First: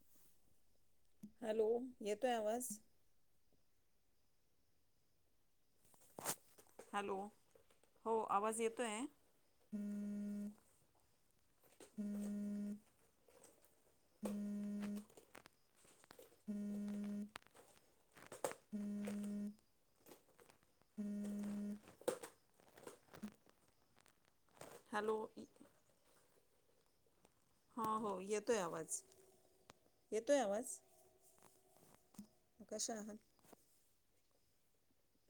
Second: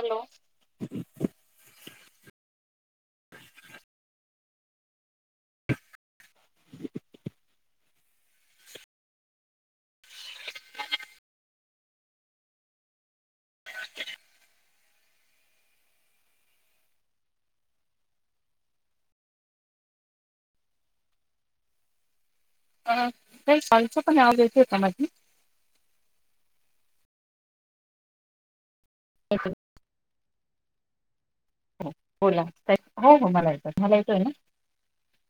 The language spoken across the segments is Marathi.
हॅलो हॅलो येतोय आवाज हॅलो हो आवाज येतोय. हम्म [inaudible] [inaudible] हम्म [inaudible] अ का कलच पण आवज येत हो का मझी हॅलो [unintelligible] [unintelligible] हो हो येतोय आवाज, येतोय आवाज हो बोला कशा हो हो आहात मला येतय मला येतय ना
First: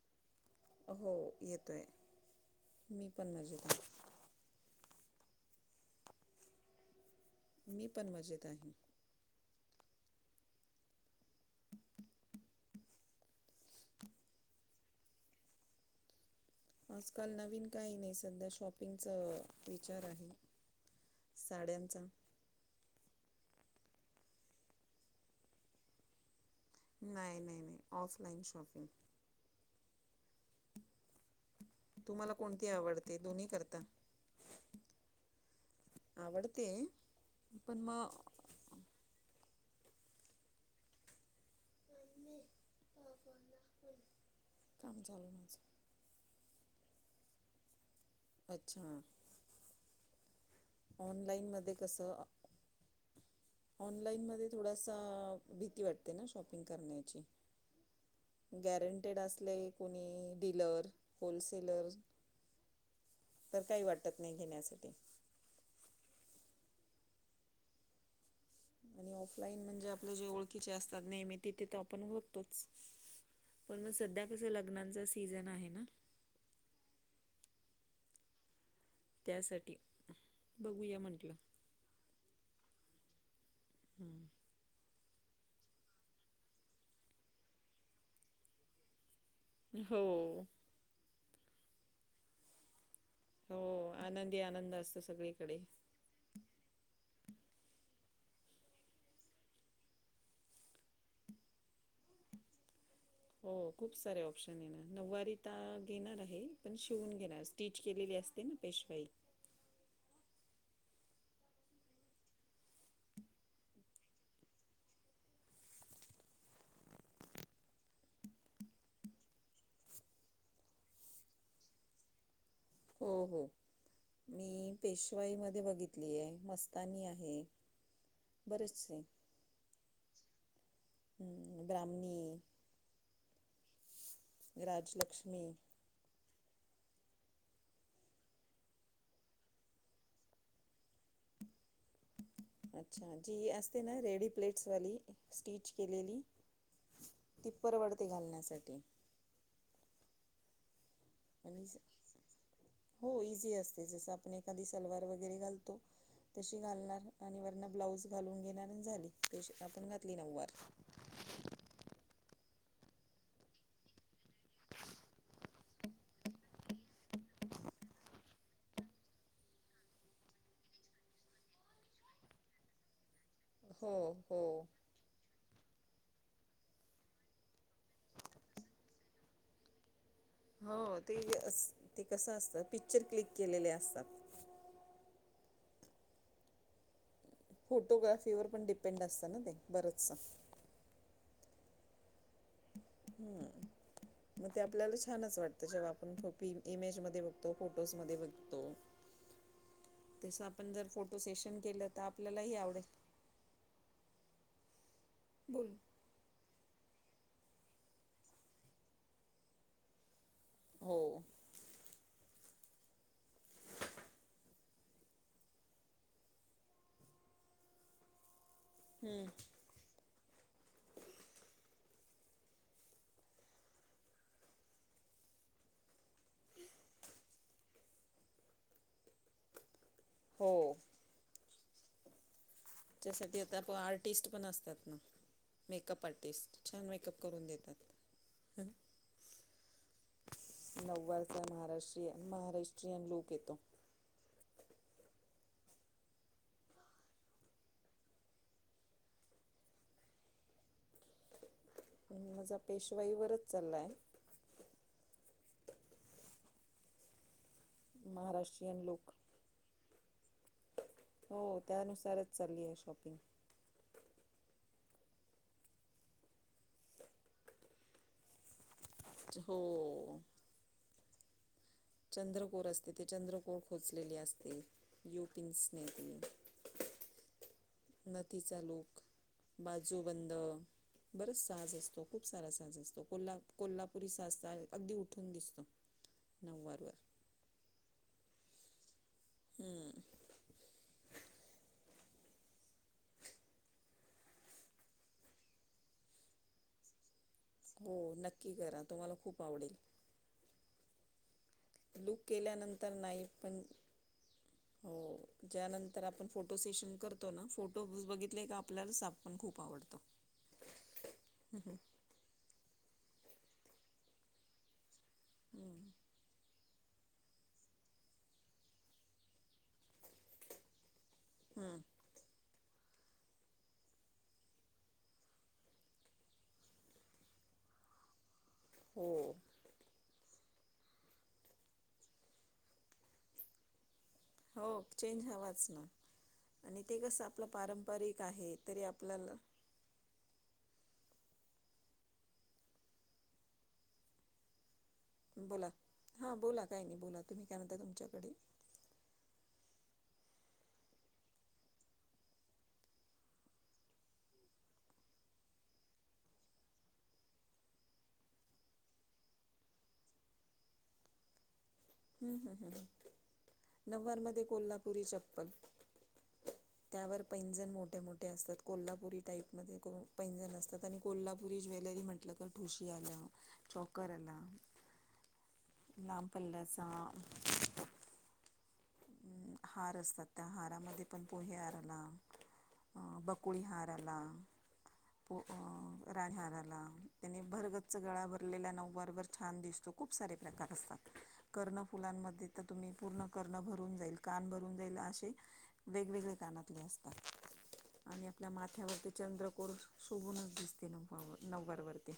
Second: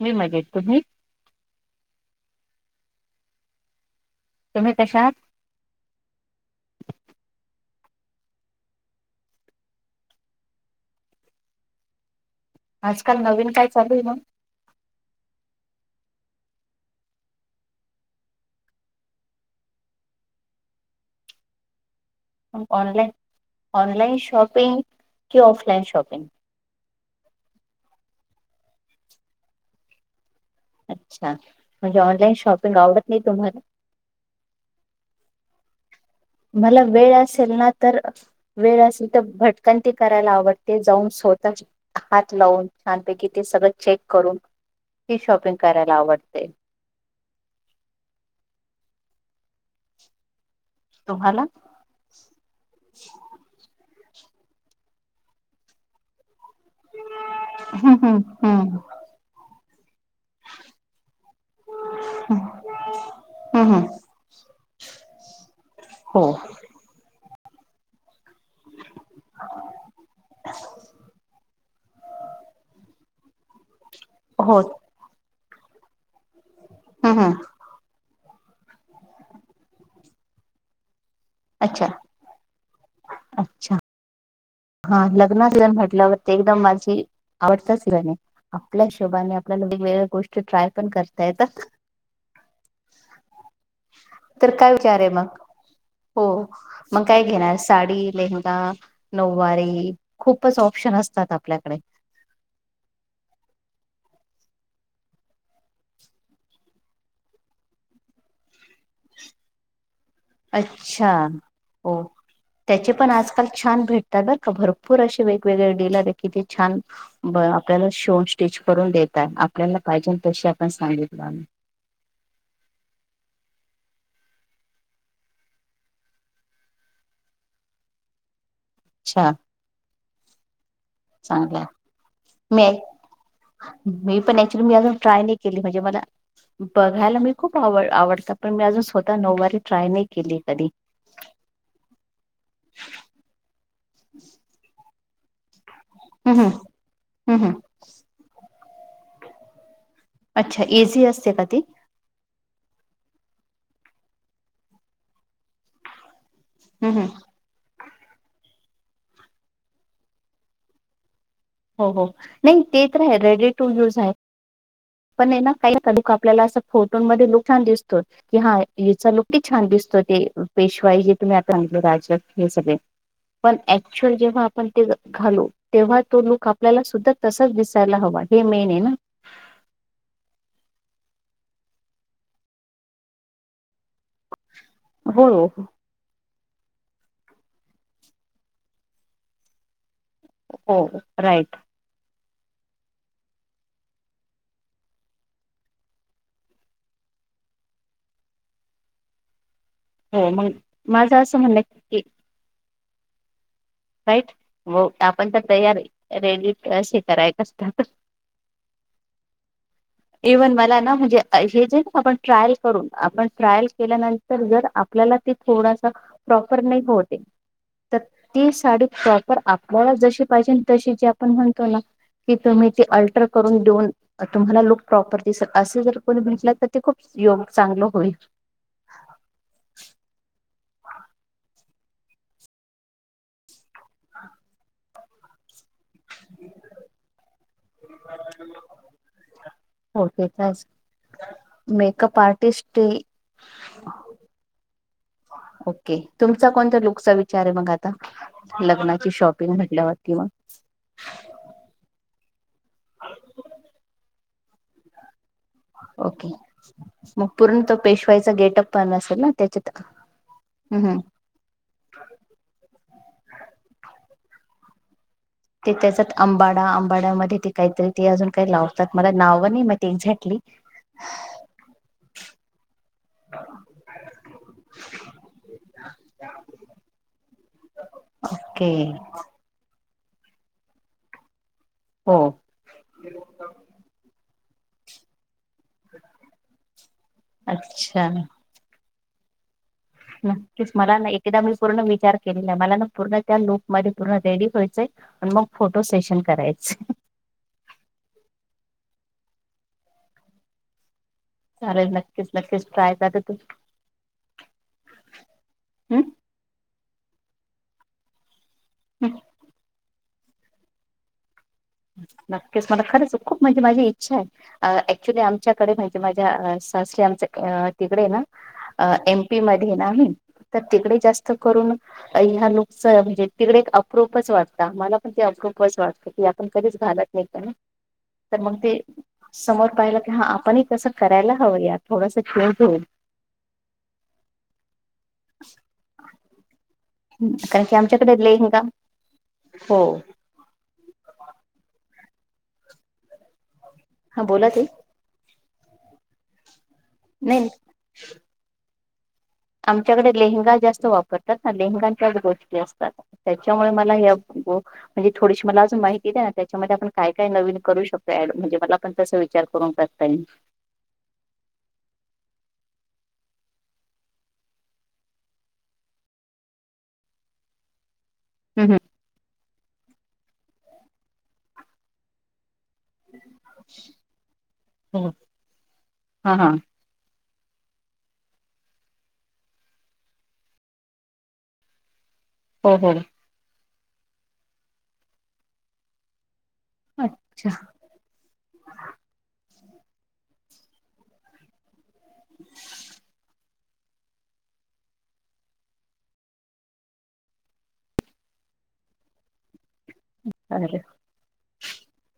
मी मग [unintelligible] हो येतोय मी पण मजेत. तुम्ही कशा आहात? मी पण मजेत आहे. आजकाल नवीन काय चालू आहे मग आजकाल नवीन काही नाही सध्या शॉपिंगचा विचार आहे साड्यांचा ऑनलाईन ऑनलाइन शॉपिंग कि ऑफलाइन शॉपिंग नाही नाही नाही ऑफलाईन शॉपिंग अच्छा म्हणजे तुम्हाला ऑनलाइन कोणती शॉपिंग आवडत आवडते नाही दोन्ही तुम्हाला करता? आवडते. मला वेळ असेल ना पण तर मग वेळ असेल तर भट क ते करायला आवडते जाऊन स्वतःच हात लावून छानपैकी ते सगळं चेक करून काम हे चालू शॉपिंग माझं करायला आवडते अच्छा तुम्हाला? ऑनलाईन मध्ये कस म थ भीती वाटते शॉपिंग करण्याची हम्म हम्म हम्म गॅरंटेड असले कोणी डीलर होलसेलर तर हम्म काही हम्म वाटत नाही घेण्यासाठी हो आणि ऑफलाईन म्हणजे आपले जे ओळखीचे असतात नेहमी तिथे तर आपण होतोच पण मग सध्या कस लग्नाचा सीझन आहे ना हम् हम् त्यासाठी बघूया म्हण अच्छा अच्छा हम् हा लग्ना सिन म्हटल्यावर ते एकदम माझी आवडता सिजन आहे आपल्या शशोबाने आपल्याला हो वेगवेगळ्या गोष्टी ट्राय पण करता येत हो आनंदी तर काय आनंद विचार असतो आहे मग सगळीकडे. हो मग काय घेणार साडी लहा नऊवारी खूपच ऑप्शन असतात आपल्याकडे हो खूप सारे ऑप्शन येणार नऊवारी घेणार आहे पण शिवून घेणार स्टीच के ते ना पेशपई अच्छा हो त्याचे पण आजकाल छान भेटतात बर का भरपूर असे वेगवेगळे डिलर आहे कि ते छान आपल्याला शो स्टिच करून देत आपल्याला पाहिजे तशी आपण सांगितलं आम्ही हो हो मी पेशवाई मध्ये बघितली आहे मस्तानी आहे भरत सिंग अच्छा चांगलं मी मी पण ऍचुली मी अजून ट्राय नाही राजलक्ष्मी केली म्हणजे मला बघायला मी खूप आव आवडत पण मी अजून स्वतः नऊवारी ट्राय नाही केली कधी अच्छा जी अस ना रेडी प्लेटस हम्म हम्म त हम्म परवडते घालण्या अच्छा एझी असते का ती हो इझी असते जस आपण एखादी सलवार वगैरे घालतो तशी हम्म हम्म. घालणार आणि वरण ब्लाउज घालून घेणार झाली ते आपण घातली नऊवार हो हो नाही ते तर आहे रेडी टू यूज आहे पण ना काही लक आपल्याला अस फोटोमध्ये लुक छान दिसतो की हा याचा लुक छान दिसतो ते पेशवाई जे तुम्ही आ आणले राज हे सगळे पण हो ऍक्च्युअल हो जेव्हा आपण ते घालो तेव्हा तो लक आपल्याला सुद्धा तसंच दिसायला हवा हे मेन आहे ना? हो तेही अस ते कसं असतं पिक्चर क्लिक केलेले असतात. हो हो. फोटोग्राफीवर पण डिपेंड असतं ना ते बरचसं. हो राईट. हम्म. मग ते आपल्याला छानच वाटतं जेव्हा आपण कॉपी इमेजमध्ये बघतो फोटोजमध्ये बघतो. हो तसं मग आपण जर फोटो माझं असं सेशन म्हणणं केलं की तर आपल्यालाही आवडेल हो आपण तर बोल तयार आहे रेडी अशी कराय काय असत्यात. इव्हन मला ना. हो म्हणजे हे जे आहे ना आपण. ट्रायल करून. आपण ट्रायल केल्यानंतर जर आपल्याला ते थोडासा प्रॉपर नाही का होते. तर ती साडी प्रॉपर आपल्याला जशी पाहिजे. तशी जे आपण म्हणतो ना. कि तुम्ही ते अल्टर करून देऊन. तुम्हाला लुक प्रॉपर दिसेल असे, जर कोणी म्हटले तर ते खूप, योग चांगल होईल. हो. त्यासाठी आता आर्टिस्ट पण असतात. ना. Makeup artist. छान मेकअप करून देतात. होय देतात. नऊवारचा मेकअप महाराष्ट्रीयन आर्टिस्ट ही. महाराष्ट्रीयन लुक येतो ओके तुमचा कोणता लुकचा विचार आहे मग आता. लग्नाची शॉपिंग म्हटल्यावरती मग. माझा पेशवाईवररच चाललाय. ओके मग पूर्ण तो पेशवायचा गेटप महाराष्ट्रीयन पण लुक असेल ना त्याच्यात. हम्म हो त्यानुसारच चालली आहे शॉपिंग. ते त्याच्यात आंबाडा आंबाड्यामध्ये त काहीतरी त अजून काही लावत तात. मला नाव नाही माहिती हो एक्झॅक्टली. चंद्रकोर असते ते चंद्रकोर खोचलेली असते यू पिन्सने ती नथीचा. के लूक बाजूबंद बरच. साज असतो. हो खूप सारा साज असतो. कोल्हा कोल्हापुरी साज अगदी उठून दिसतो. नऊवारवर अच्छा. हम्म. मला ना एकदा मी पूर्ण विचार केलेला आहे. मला ना पूर्ण त्या लुक मध्ये पूर्ण रेडी व्हायचंय आहे. मग फोटो सेशन करायचं. हो नक्की करा तुम्हाला खूप आवडेल. चालेल लूक नक्कीच-नक्कीच केल्यानंतर ट्राय करते. नाही तू पण हो ज्यानंतर हम्म आपण फोटो सेशन. करतो ना फोटो बघितले की आपल्याला साज खूप आवडतो. नक्कीच मला खरंच खूप म्हणजे माझी इच्छा आहे. आ ऍक्च्युली आमच्याकडे हम्म माहितीेये माझ्या सासरी आमच्या तिकडे ए ना. एम. पी. मध्ये आहे ना आम्ही तर तिकडे जास्त. त करून अ ह्या लुकच च म्हणजे तिकडे एक अप्रूपच वाटत. मला पण ते अप्रूपच वाटत की पण कधीच घालत नाही. तर मग ते हो समोर पाहिल कि हा आपणही कसं करायला हवं यार. थोडस चेंज होऊ. हो चेंज हवाच. आणि. ते कस आपलं कारण की आमच्याकडे पारंपरिक आहे. लेहंगा तरी आपल्याला. हो हा बोला. ताई. बोला हा बोला काही आणि बोला तुम्ही नाही काय म्हणता तुमच्याकडे. आमच्याकडे लेहंगा जास्त वापरतात ना. लेहंगांच्या गोष्टी असतात. त्याच्यामुळे मला हे ताई म्हणजे थोडीशी मला अजून माहिती द्याना. त्याच्यामध्ये आपण काय-काय नवीन करू शकतो ऍड. म्हणजे मलापण तस विचार करून. करता येईल. ह्ह्हह्ह [unintelligible] हं हं नववार मधे कोल्हापुरी चप्पल त्यावर पैंजण मोठे, मोठे, असतात हम्म कोल्हापुरी टाईप मध्ये. पैजन असतात आणि कोल्हापुरी ज्वेलरी म्हटलं तर ठुशी आल्या, चॉकर आला. [unintelligible] लांब हा हा पल्लाच. हार असतात त्या हारामध्ये पण पोहे हार आला हो हो अ बकुळी हार पोहे आला पो राज हार [unintelligible] त्याने अच्छा भरगच्च गळा भरलेल्या नववार वर छान दिस खूप सारे प्रकार असतात, कर्ण फुलांमध्ये त तुम्ही पूर्ण कर्ण भ रून जाईल, कान भरून जाईल, असे वेगवेगळे कानातले असतात. आणि आपल्या माथ्यावरती चंद्रकोर. शोभूनच अरे दिसते नवावर नववार वरती.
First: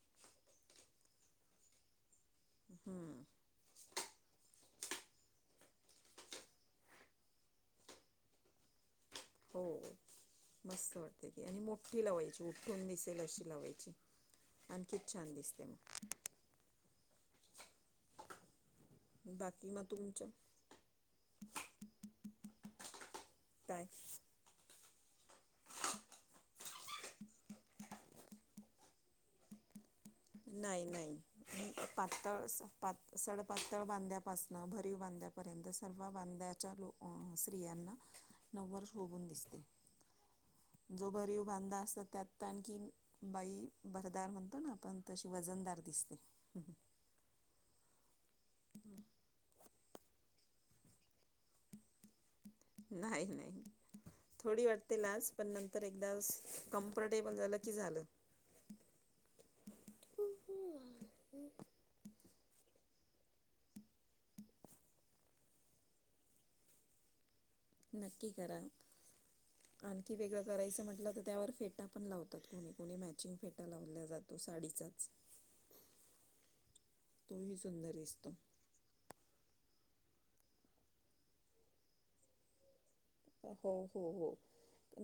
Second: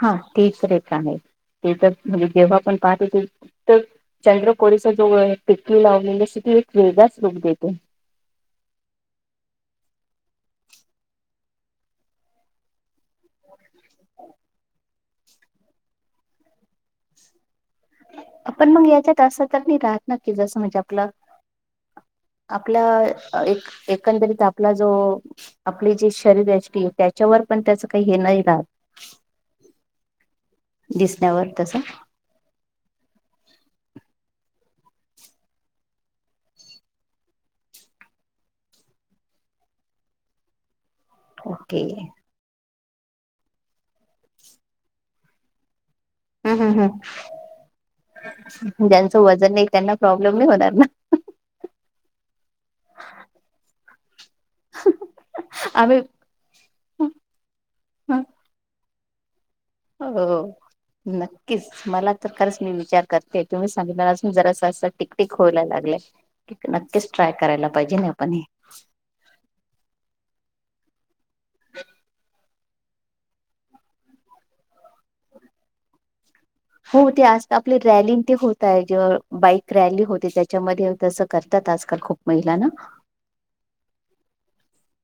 हा तीच रेखा आहे, ते तर म्हणजे जेव्हा आपण पाहतो हम्म ते तर चंद्र कोरीच्या जवळ आहे, टिकली लावलेली असते ती एक वेगळाच लुक देते. हो मस्त वाटते ती आणि मोठी लावायची उठून दिसत. तेल अशी लावायची आणखी छान दिसते मग. पण मग याच्यात असं तर बाकी नही मग राहत ना तुमच्या की जसं म्हणजे आपलं, आपलं. एक काय एकंदरीत आपला जो आपली जी शरीरयष्टी हे त्याच्यावर पण त्याच काही हे नाही राहत. नाही, दिसण्यावर नाही तसं पातळ असा. सडपातळ बांध्यापासन, भरीव बांध्यापर्यंत सर्व बांध्याच्या लो स्त्रियांना नववार शोभून दिसते. जो बरीव बांधा ओके असतात त्यात आणखी बाई, भरदार म्हणतो ना आपण. तशी वजनदार दिस हम्म हम्म हम्म ज्यांचं वजन नही, त्यांना प्रॉब्लेम नही होणार ना. नाही नाही. थोडी वाटते लाज पण नंतर आम्ही एकदा कम्फर्टेबल झालं की झालं. हो! नक्कीच मला तर खरंच मी विचार करते, तुम्ही सांगितल्या पासून, जरासं अस टिकटक व्होयला लाग ल नक्कीच ट्रॅय करतीय. नक्की करा, आणखी वेगळं करायचं म्हंटलं तर त्यावर फेटा पण लावतात कोणी. पुणे मॅचिंग फेटा लावल्या जातो साडीचाच. हो ते आज तोही आपल्या सुंदर रॅलींग दिसतो. ते होत आहे जेव्हा बाईक. रॅली होते त्याच्यामध्ये तसं करतात आजकाल खूप महिला ना. हो हो हो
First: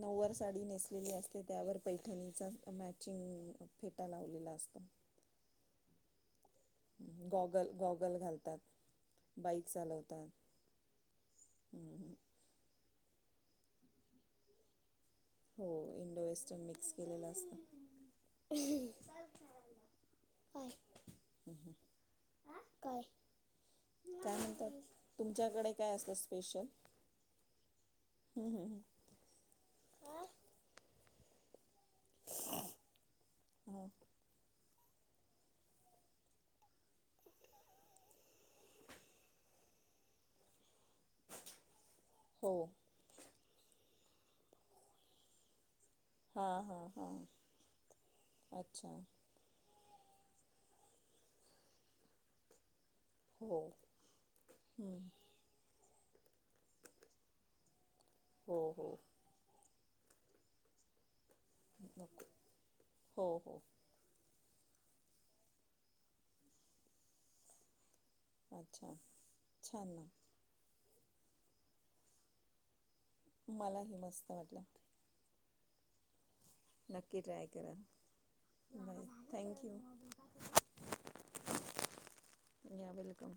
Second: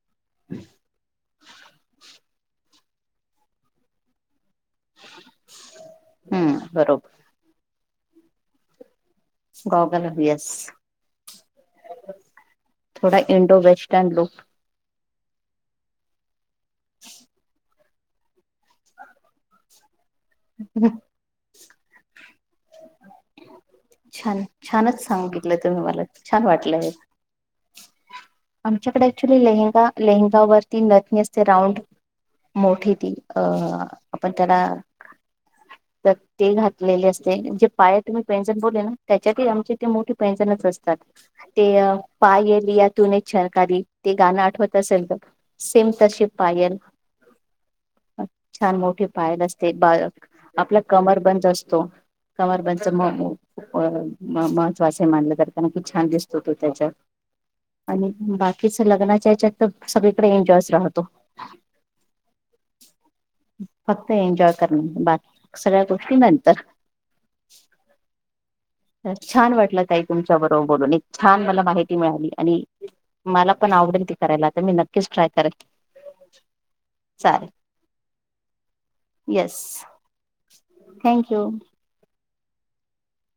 नववार साडी नेसलेली असते त्यावर पैठणीचा मॅचिंग फेटा लावलेला अस [inaudible] बरोबर गॉगल, गॉगल घालतात. बाईक गॉगल चालवतात. येस थोडा इंडो वेस्टर्न लुक. हो इंडो वेस्टन मिक्स केलेला असत. [inaudible] [inaudible] काय छान, म्हणतात छानच सांगितलं तुमच्याकडे तुम्ही काय मला असतं छान, स्पेशल? वाटलं हे. आमच्याकडे ऍक्च्युली लेहगा लेहंगावरती नथनी असते, राऊंड मोठी ती अ आपण त्याला तर ते घातलेले असते म्ह जे पाया तुमी पैंजण बोले ना, त्याच्यातही आमचे ते मोठी पैंजनच अस ते हो पायलिया तुने छनकारी ते गाणं, आठवत असेल त सेम तशी हां पायल हां हां छान अच्छा मोठीे पायल असते बा आपला कमरबंद असतो कमरबंद हो महत्वा मलं ज छान दिसतो तो त्याच्या आणि हो बाकीच हो लग्नाच्या याच्यात तर सगळीकडे एन्जॉयच राहतो हो हो फक्त एन्जॉय सगळ्या गोष्टी नंतर अच्छा छान वाटलं ताई तुमच्या बरोबर बोलून आणि एक छान मला माहिती मिळाली मला पण मलाही आवडेल ते मस्त करायला तर वाटलं मी पण नक्कीच ट्राय करेल नक्की ट्राय करा bye thank you thank you welcome